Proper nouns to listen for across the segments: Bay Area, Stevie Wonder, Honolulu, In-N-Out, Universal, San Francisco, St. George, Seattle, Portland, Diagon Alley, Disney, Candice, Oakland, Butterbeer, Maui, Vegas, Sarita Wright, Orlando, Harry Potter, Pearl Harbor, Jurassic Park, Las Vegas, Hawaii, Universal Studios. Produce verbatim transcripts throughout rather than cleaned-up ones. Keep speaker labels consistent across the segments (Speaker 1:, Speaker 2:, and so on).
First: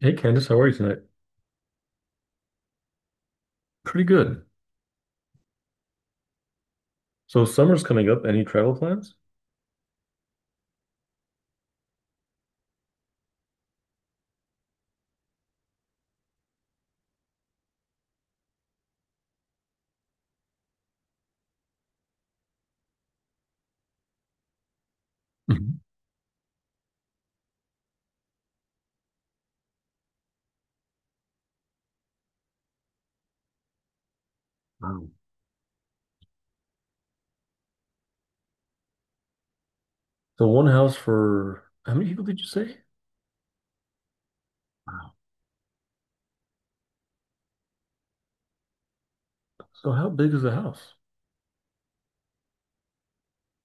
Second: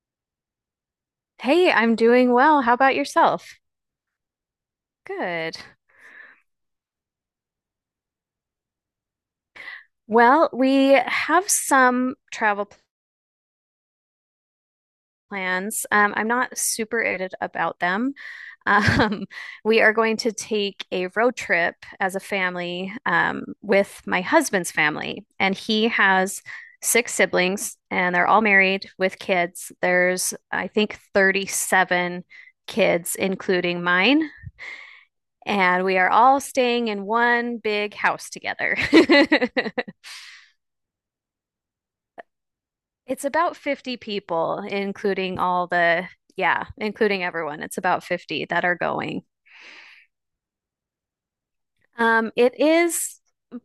Speaker 1: Hey Candice, how are you tonight?
Speaker 2: Hey, I'm doing well. How about yourself?
Speaker 1: Pretty good.
Speaker 2: Good.
Speaker 1: So summer's coming up. Any travel plans?
Speaker 2: Well, we have some travel plans. Um, I'm not super excited about them. Um, we are going to take a road trip as a family um, with my husband's family, and
Speaker 1: Mhm.
Speaker 2: he has six siblings, and they're all married with kids. There's, I think, thirty-seven kids, including mine.
Speaker 1: Wow.
Speaker 2: And we are all staying in one big house together.
Speaker 1: So one house for how many people did you say?
Speaker 2: It's about fifty people,
Speaker 1: Wow.
Speaker 2: including all the, yeah, including everyone. It's about fifty that are going.
Speaker 1: So how big is the house?
Speaker 2: Um, it is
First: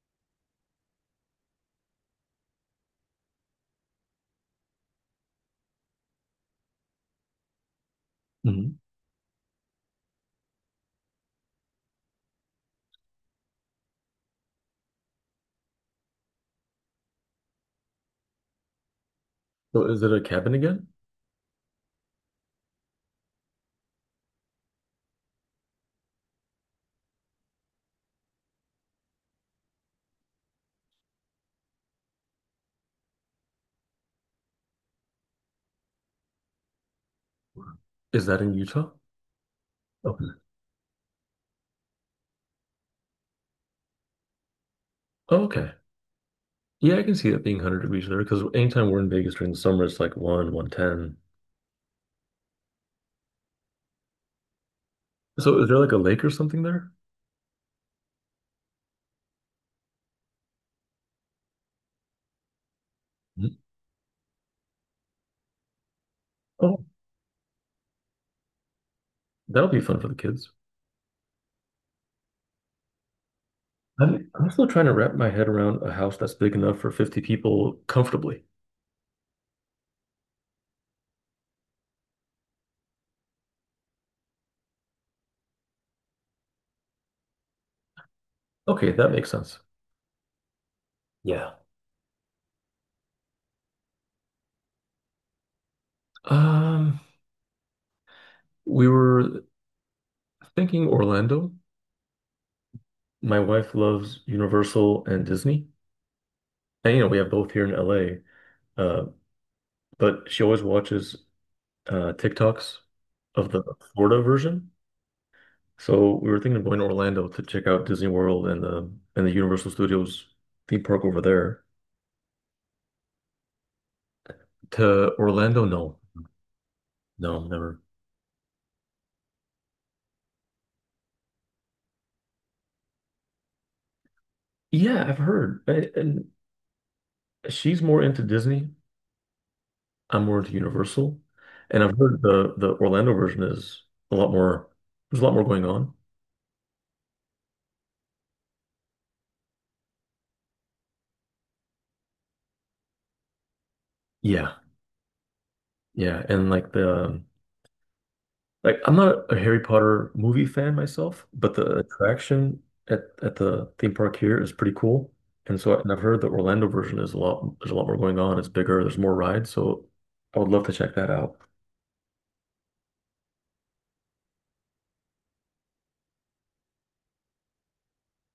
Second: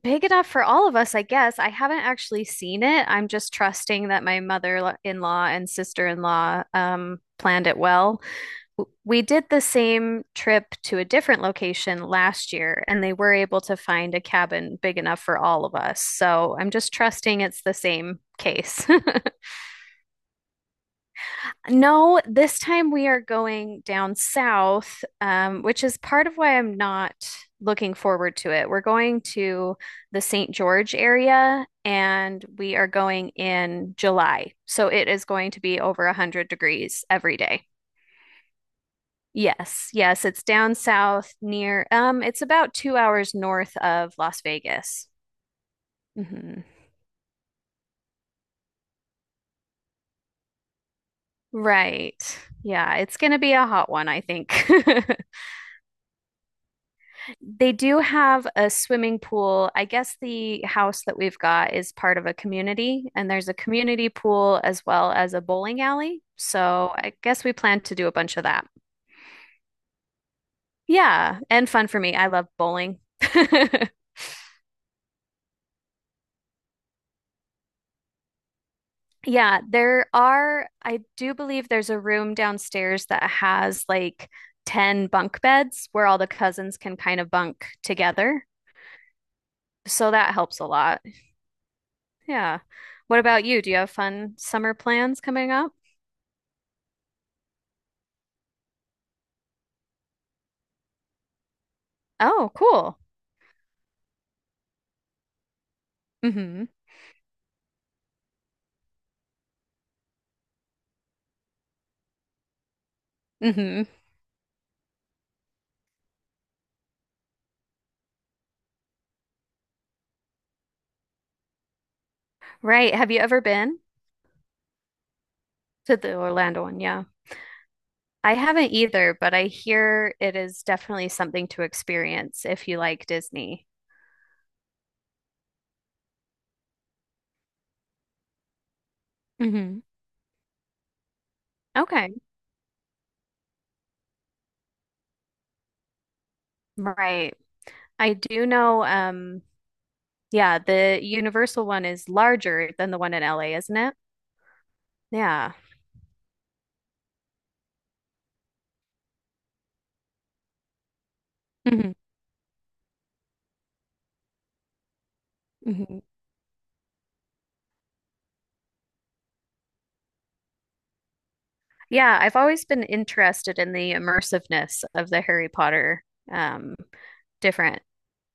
Speaker 2: big enough for all of us, I guess. I haven't actually seen it. I'm just trusting that my mother-in-law and sister-in-law um, planned it well.
Speaker 1: Mhm.
Speaker 2: w- We did the same trip to a different location last year, and they were able to find a cabin big enough for all of us. So I'm just trusting it's the same case.
Speaker 1: So is it a cabin again?
Speaker 2: No, this time we are going down south, um, which is part of why I'm not looking forward to it. We're going to the Saint George area and we are going in July. So it is going to be over one hundred degrees every day.
Speaker 1: Is that in Utah?
Speaker 2: Yes, yes,
Speaker 1: Okay.
Speaker 2: it's down south near, um, it's about two hours north of Las Vegas.
Speaker 1: Oh, okay.
Speaker 2: Hmm.
Speaker 1: Yeah, I can see that being one hundred degrees there because anytime we're in Vegas during the summer, it's like one, one ten.
Speaker 2: Right. Yeah, it's going to be a hot one, I think.
Speaker 1: So is there like a lake or something there?
Speaker 2: They do have a swimming pool. I guess the house that we've got is part of a community, and there's a
Speaker 1: Mhm.
Speaker 2: community pool as well as a bowling alley.
Speaker 1: Oh,
Speaker 2: So I guess we plan to do a bunch of that.
Speaker 1: that'll be fun for the kids.
Speaker 2: Yeah, and fun for me. I love bowling.
Speaker 1: I'm, I'm still trying to wrap my head around a house that's big enough for fifty people comfortably.
Speaker 2: Yeah, there are, I do believe there's a room downstairs that has like ten bunk beds where all the cousins can kind of bunk together.
Speaker 1: Okay, that makes sense.
Speaker 2: So that helps a lot.
Speaker 1: Yeah.
Speaker 2: Yeah. What about you? Do you have fun summer plans coming up?
Speaker 1: Um, we were thinking Orlando.
Speaker 2: Oh, cool.
Speaker 1: My wife loves Universal and Disney.
Speaker 2: Mm-hmm.
Speaker 1: And you know, we have both here in L A. Uh, but she always watches uh TikToks of the
Speaker 2: Mm-hmm.
Speaker 1: Florida version. So we were thinking of going to Orlando to check out Disney World and the and the Universal Studios theme park over there.
Speaker 2: Right. Have you ever been
Speaker 1: To Orlando,
Speaker 2: to
Speaker 1: no,
Speaker 2: the Orlando one? Yeah.
Speaker 1: no, never.
Speaker 2: I haven't either, but I hear it is definitely something to experience if you like Disney.
Speaker 1: Yeah, I've heard. And, and she's more into Disney.
Speaker 2: Hmm.
Speaker 1: I'm more into Universal. And I've heard
Speaker 2: Okay.
Speaker 1: the the Orlando version is a lot more. There's a lot more going on.
Speaker 2: Right. I do know um Yeah, the Universal one is larger than the one in L A, isn't it?
Speaker 1: Yeah,
Speaker 2: Yeah.
Speaker 1: yeah, and like the um, like I'm not a Harry Potter movie fan myself, but the
Speaker 2: Hmm.
Speaker 1: attraction at, at the theme park here is pretty cool. And so and I've
Speaker 2: Hmm.
Speaker 1: heard the Orlando version is a lot there's a lot more going on. It's bigger, there's more rides, so I would love to check that out.
Speaker 2: Yeah, I've always been interested in the immersiveness of the Harry Potter um, different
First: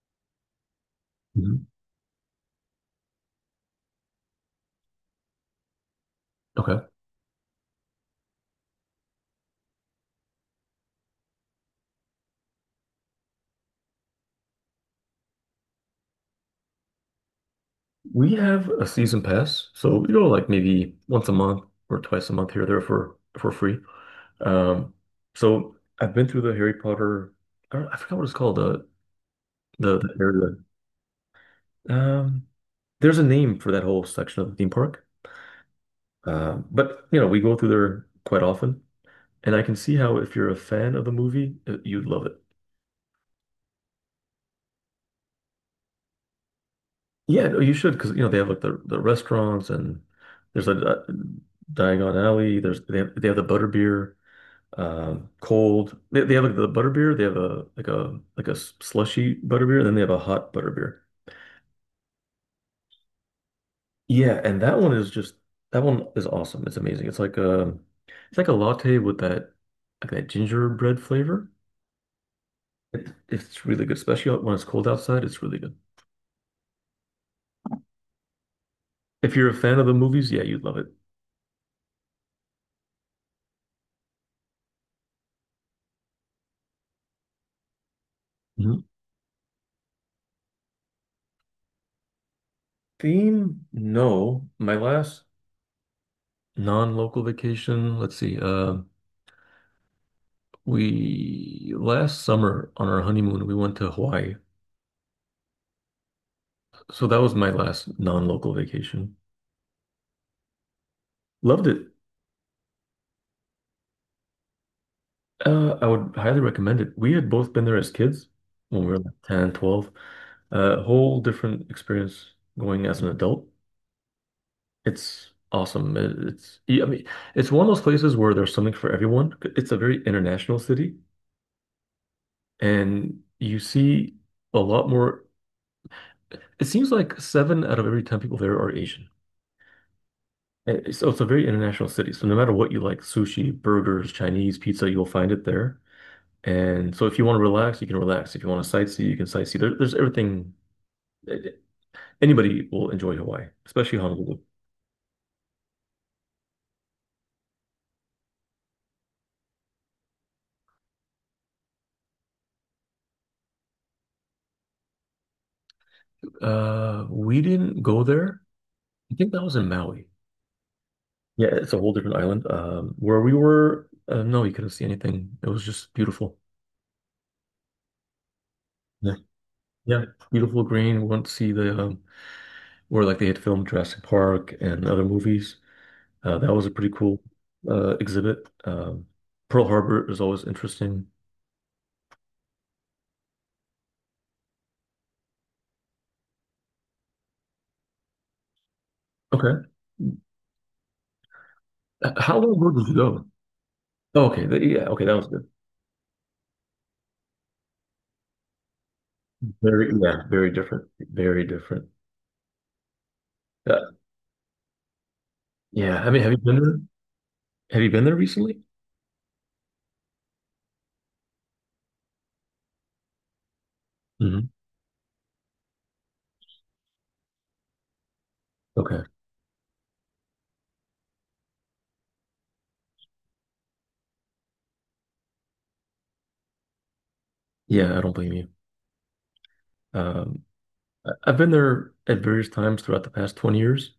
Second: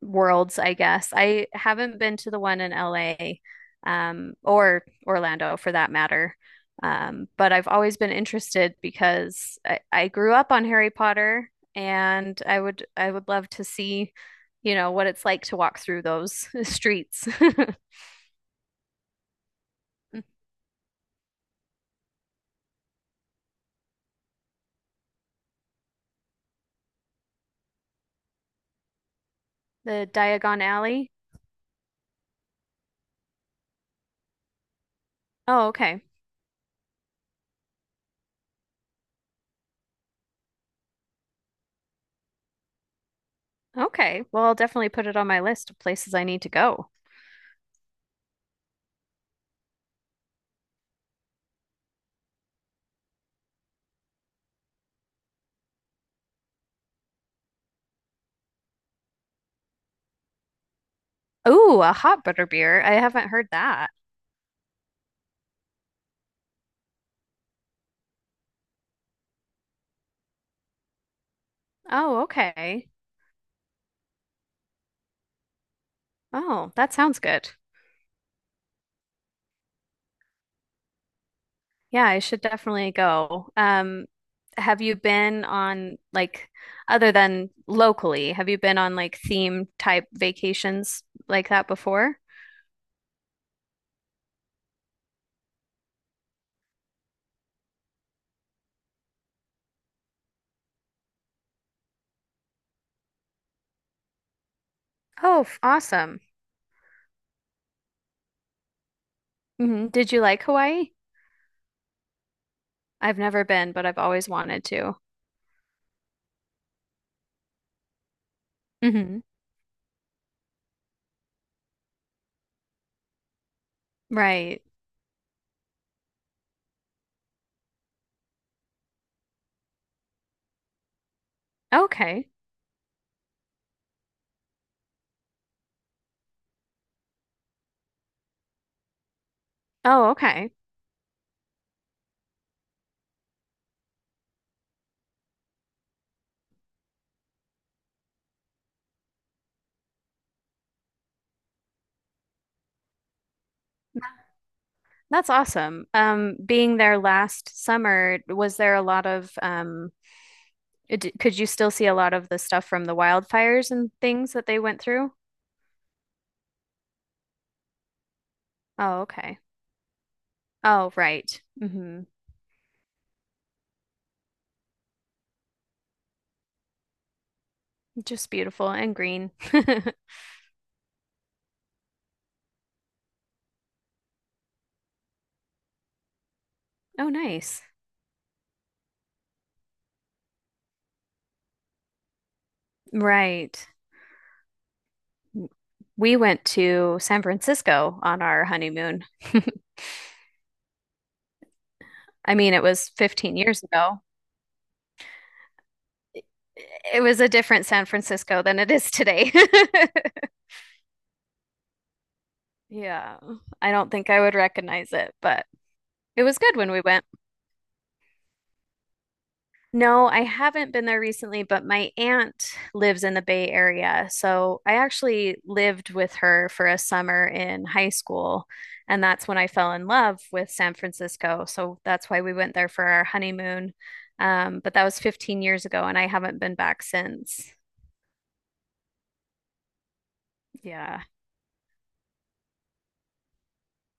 Speaker 2: worlds, I guess. I
Speaker 1: Mhm.
Speaker 2: haven't been to the one in L A um, or Orlando for that matter.
Speaker 1: Okay.
Speaker 2: Um, but I've always been interested because I, I grew up on Harry Potter and I would I would love to see, you know, what it's like to walk through those streets.
Speaker 1: We have a season pass, so we
Speaker 2: The
Speaker 1: go like maybe once a month or twice a month here or there for for free. Um, so I've been through the Harry Potter. I don't, I forgot what it's called. The the, the area.
Speaker 2: Diagon Alley.
Speaker 1: Um, there's a name for that whole section of the theme park.
Speaker 2: Oh, okay.
Speaker 1: Um, but you know, we go through there quite often, and I can see how if you're a fan of the movie, uh, you'd love it.
Speaker 2: Okay. Well, I'll definitely put it on my list of places I need to go.
Speaker 1: Yeah, no, you should because you know they have like the, the restaurants and there's a uh Diagon Alley. There's they have they have the Butterbeer, um, cold. They, they have like the Butterbeer. They have a like a like a s- slushy Butterbeer, and then they have a hot Butterbeer.
Speaker 2: Ooh, a hot butter beer. I haven't heard that.
Speaker 1: Yeah, and that one is just that one is awesome. It's amazing. It's like a it's like a latte with that like that gingerbread flavor.
Speaker 2: Oh, okay.
Speaker 1: It, it's really good, especially when it's cold outside. It's really good.
Speaker 2: Oh, that sounds good.
Speaker 1: If you're a fan of the movies, yeah, you'd love it.
Speaker 2: Yeah, I should definitely go. Um, have you been on like other than locally, have you been
Speaker 1: Mhm.
Speaker 2: on like theme type vacations like that before?
Speaker 1: Theme? No. My last non-local vacation, let's see. Uh, we last summer on our honeymoon, we went to Hawaii.
Speaker 2: Oh, f- awesome.
Speaker 1: So that was my last non-local vacation.
Speaker 2: Hmm. Did you like Hawaii?
Speaker 1: Loved it.
Speaker 2: I've never been, but I've always wanted to.
Speaker 1: Uh, I would highly recommend it. We had both been there as kids when we were like
Speaker 2: Hmm.
Speaker 1: ten, twelve. Uh, whole different experience going as an adult.
Speaker 2: Right.
Speaker 1: It's awesome. It- It's yeah, I mean, it's one of those places where there's something for everyone. It's a very international city,
Speaker 2: Okay.
Speaker 1: and you see a lot more. It seems like seven out of every ten people there are Asian.
Speaker 2: Oh, okay.
Speaker 1: Eh, So it's a very international city. So no matter what you like, sushi, burgers, Chinese, pizza, you'll find it there. And so if you want to relax, you can relax. If you want to sightsee, you can sightsee. There, there's everything. eh, eh, Anybody will enjoy Hawaii, especially Honolulu.
Speaker 2: That's awesome. Um, being there last summer, was there a lot of um, d could you still see a lot of the stuff from the wildfires and things that they went through?
Speaker 1: Uh, we didn't go there.
Speaker 2: Oh,
Speaker 1: I think
Speaker 2: okay.
Speaker 1: that was in Maui.
Speaker 2: Oh, right.
Speaker 1: Yeah, it's a whole
Speaker 2: Hmm.
Speaker 1: different island. Um, where we were, uh, no, you couldn't see anything. It was just beautiful.
Speaker 2: Just beautiful and
Speaker 1: Yeah,
Speaker 2: green.
Speaker 1: yeah, beautiful green. We went to see the um, where like they had filmed Jurassic Park and other movies. Uh, that was a pretty
Speaker 2: Oh,
Speaker 1: cool
Speaker 2: nice.
Speaker 1: uh, exhibit. Um, Pearl Harbor is always interesting.
Speaker 2: Right. We went to San Francisco on our honeymoon.
Speaker 1: Okay, Uh,
Speaker 2: I
Speaker 1: how
Speaker 2: mean,
Speaker 1: long
Speaker 2: it
Speaker 1: ago did
Speaker 2: was
Speaker 1: you go?
Speaker 2: fifteen years ago.
Speaker 1: Oh, okay, th- yeah, okay, that was good.
Speaker 2: It was a different San Francisco than it is today.
Speaker 1: Very, yeah, very different, very different.
Speaker 2: Yeah. I don't
Speaker 1: Uh,
Speaker 2: think I would recognize it, but
Speaker 1: yeah, I mean,
Speaker 2: it
Speaker 1: have you
Speaker 2: was good
Speaker 1: been
Speaker 2: when
Speaker 1: there?
Speaker 2: we went.
Speaker 1: Have you been there recently?
Speaker 2: No, I haven't been there recently, but my aunt lives in the Bay Area.
Speaker 1: Hmm.
Speaker 2: So I actually lived with her for a summer in high school.
Speaker 1: Okay,
Speaker 2: And that's when I fell in love with San Francisco. So that's why we went there for our honeymoon. Um, but that was 15 years ago, and I haven't been back since.
Speaker 1: yeah, I don't blame you. Um,
Speaker 2: Yeah.
Speaker 1: I- I've been there at various times throughout the past twenty years.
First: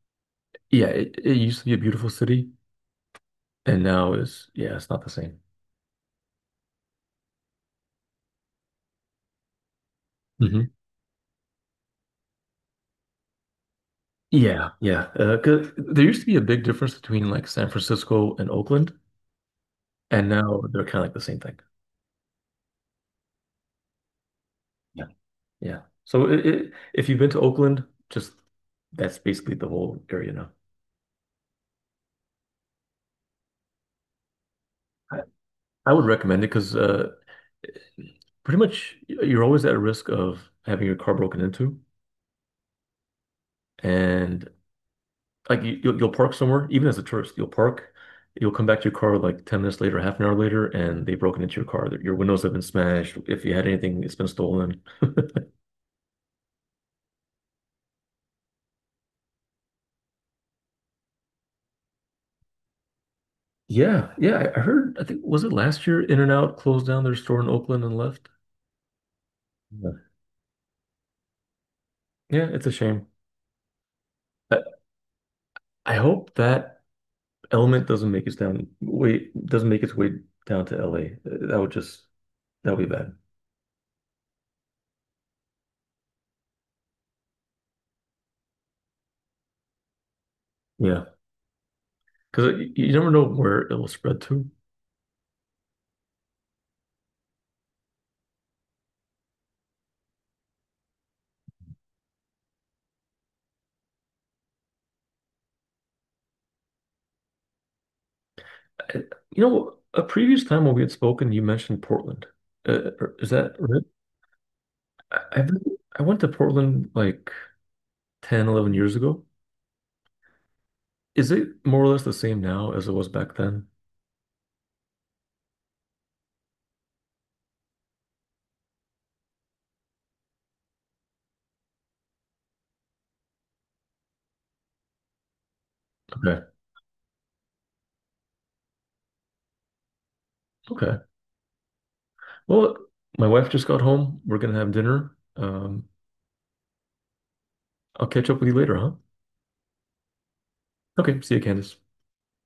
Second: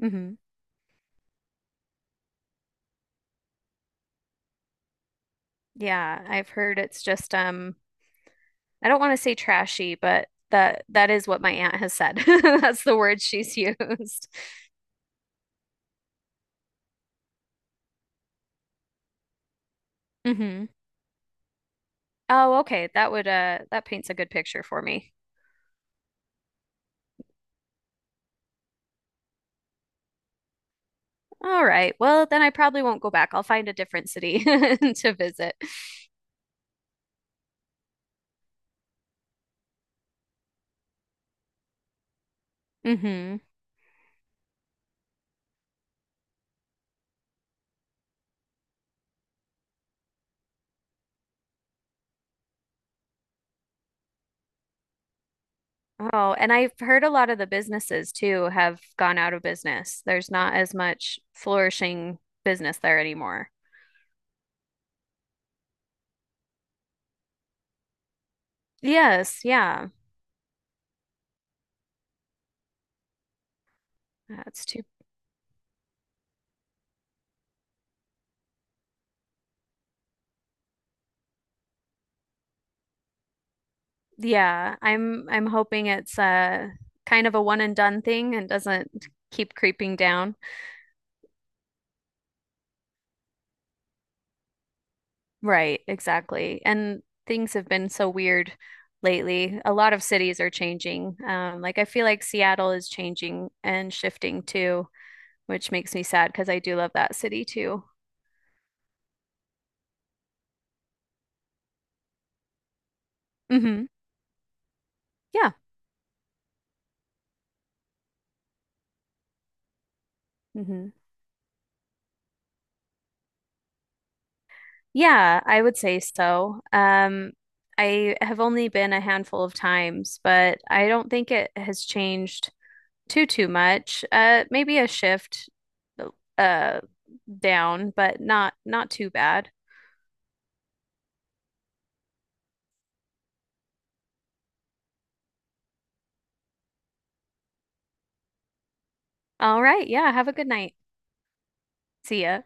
Speaker 2: Hmm.
Speaker 1: Yeah, it, it used to be a beautiful city, and now is yeah, it's not the same.
Speaker 2: Yeah. I've heard it's just, um, I don't want to say trashy, but
Speaker 1: Hmm.
Speaker 2: that that is what my aunt has said. That's the word she's used.
Speaker 1: Yeah, yeah. Uh, 'cause there used to be a big difference between like San Francisco and Oakland, and now they're kind of like the same thing.
Speaker 2: Oh, okay. That would uh that paints a good picture for
Speaker 1: Yeah,
Speaker 2: me.
Speaker 1: yeah. So it, it, if you've been to Oakland, just that's basically the whole area now.
Speaker 2: All right. Well, then I probably won't go back. I'll find a different city to
Speaker 1: I,
Speaker 2: visit.
Speaker 1: I would recommend it because uh, pretty much you're always at risk of having your car broken into,
Speaker 2: Hmm.
Speaker 1: and like you, you'll, you'll park somewhere, even as a tourist, you'll park, you'll come back to your car like ten minutes later, half an hour later, and they've broken into your car. Your windows have been smashed. If you had anything, it's been stolen.
Speaker 2: Oh, and I've heard a lot of the businesses too have gone out of business. There's not as much flourishing business there anymore.
Speaker 1: Yeah, yeah, I I heard, I think, was it last year In-N-Out closed down their store in Oakland and left?
Speaker 2: Yes, yeah.
Speaker 1: Yeah, yeah, it's a shame. I,
Speaker 2: That's too.
Speaker 1: I hope that element doesn't make its down way doesn't make its way down to L A. Uh, That would just that would be bad.
Speaker 2: Yeah, I'm I'm hoping it's uh kind of a one and done thing and doesn't keep creeping down.
Speaker 1: Yeah, because you you never know where it will spread to.
Speaker 2: Right, exactly. And things have been so weird lately. A lot of cities are changing. Um, like I feel like Seattle is changing and shifting too, which makes me sad because I do love that city too.
Speaker 1: And, you know, a previous time when we had spoken, you mentioned Portland. Uh, is that right?
Speaker 2: Hmm.
Speaker 1: I, I've
Speaker 2: Yeah.
Speaker 1: been- I went to Portland like ten, eleven years ago.
Speaker 2: Hmm.
Speaker 1: Is it more or less the same now as it was back then?
Speaker 2: Yeah, I would say so. Um, I have only been a handful of times, but I don't think it has changed too too much. Uh, maybe a shift
Speaker 1: Okay.
Speaker 2: uh down, but not not too bad.
Speaker 1: Okay. Well, my wife just got home. We're gonna have dinner. Um, I'll catch up with you later, huh?
Speaker 2: All right. Yeah. Have a good night.
Speaker 1: Okay. See you, Candace.
Speaker 2: See ya.